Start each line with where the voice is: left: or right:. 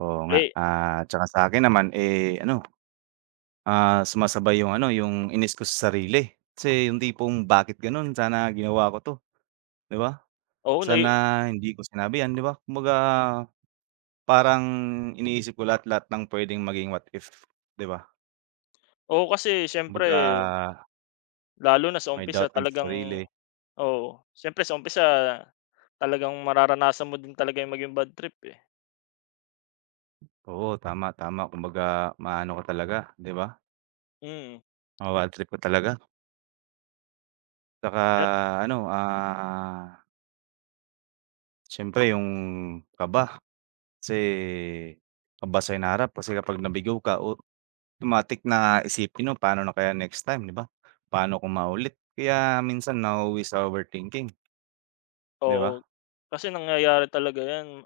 right: Oo nga,
left: Eh.
right: at saka sa akin naman, eh, ano, ah, sumasabay 'yong ano, 'yong inis ko sa sarili. Kasi 'yong tipong bakit gano'n, sana ginawa ko 'to, 'di ba?
left: Oo
right: Sana
left: nai
right: hindi ko sinabi 'yan, 'di ba? Kumbaga parang iniisip ko lahat lahat ng puwedeng maging what if, 'di ba?
left: Oo, kasi siyempre
right: Kumbaga
left: Lalo na sa
right: May
left: umpisa
right: dating sa
left: talagang
right: sarili.
left: oo, siyempre sa umpisa talagang mararanasan mo din talaga 'yong maging badtrip, eh.
right: Oo, tama, tama. Kumbaga ma-ano ka talaga, 'di ba?
left: Mm.
right: Mababadtrip ka talaga. 'Tsaka,
left: Yup.
right: ano, ah Siyempre 'yong kaba. Kasi kaba sa hinaharap kasi kapag nabigo ka, automatic na isipin mo, "Paano na kaya next time?" 'Di ba? Paano ko maulit. Kaya minsan nauuwi sa overthinking. 'Di
left: Oo.
right: ba?
left: Kasi nangyayari talaga 'yan.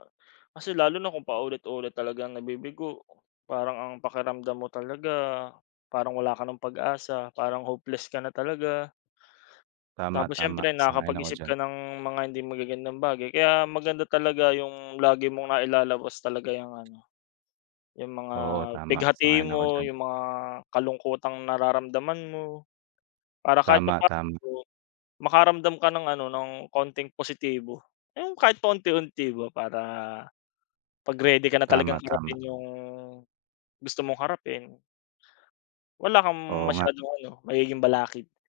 left: Kasi lalo na kung paulit-ulit talagang nabibigo, parang ang pakiramdam mo talaga, parang wala ka nang pag-asa, parang hopeless ka na talaga.
right: Tama,
left: Tapos
right: tama
left: siyempre
right: sang-ayon ako
left: nakapag-isip
right: diyan.
left: ka ng mga hindi magagandang bagay. Kaya maganda talaga 'yong lagi mong nailalabas talaga 'yong, ano, 'yong mga
right: Oo, tama
left: pighati
right: sang-ayon ako
left: mo,
right: diyan.
left: 'yong mga kalungkutang nararamdaman mo. Para kahit
right: Tama, tama.
left: papaano, makaramdam ka ng, ano, ng konting positibo. 'Yong kahit pa unti-unti ba para 'pag ready ka na
right: Tama,
left: talagang
right: tama.
left: harapin 'yong gusto mong harapin wala kang
right: Oo nga.
left: masyadong, ano, magiging balakid.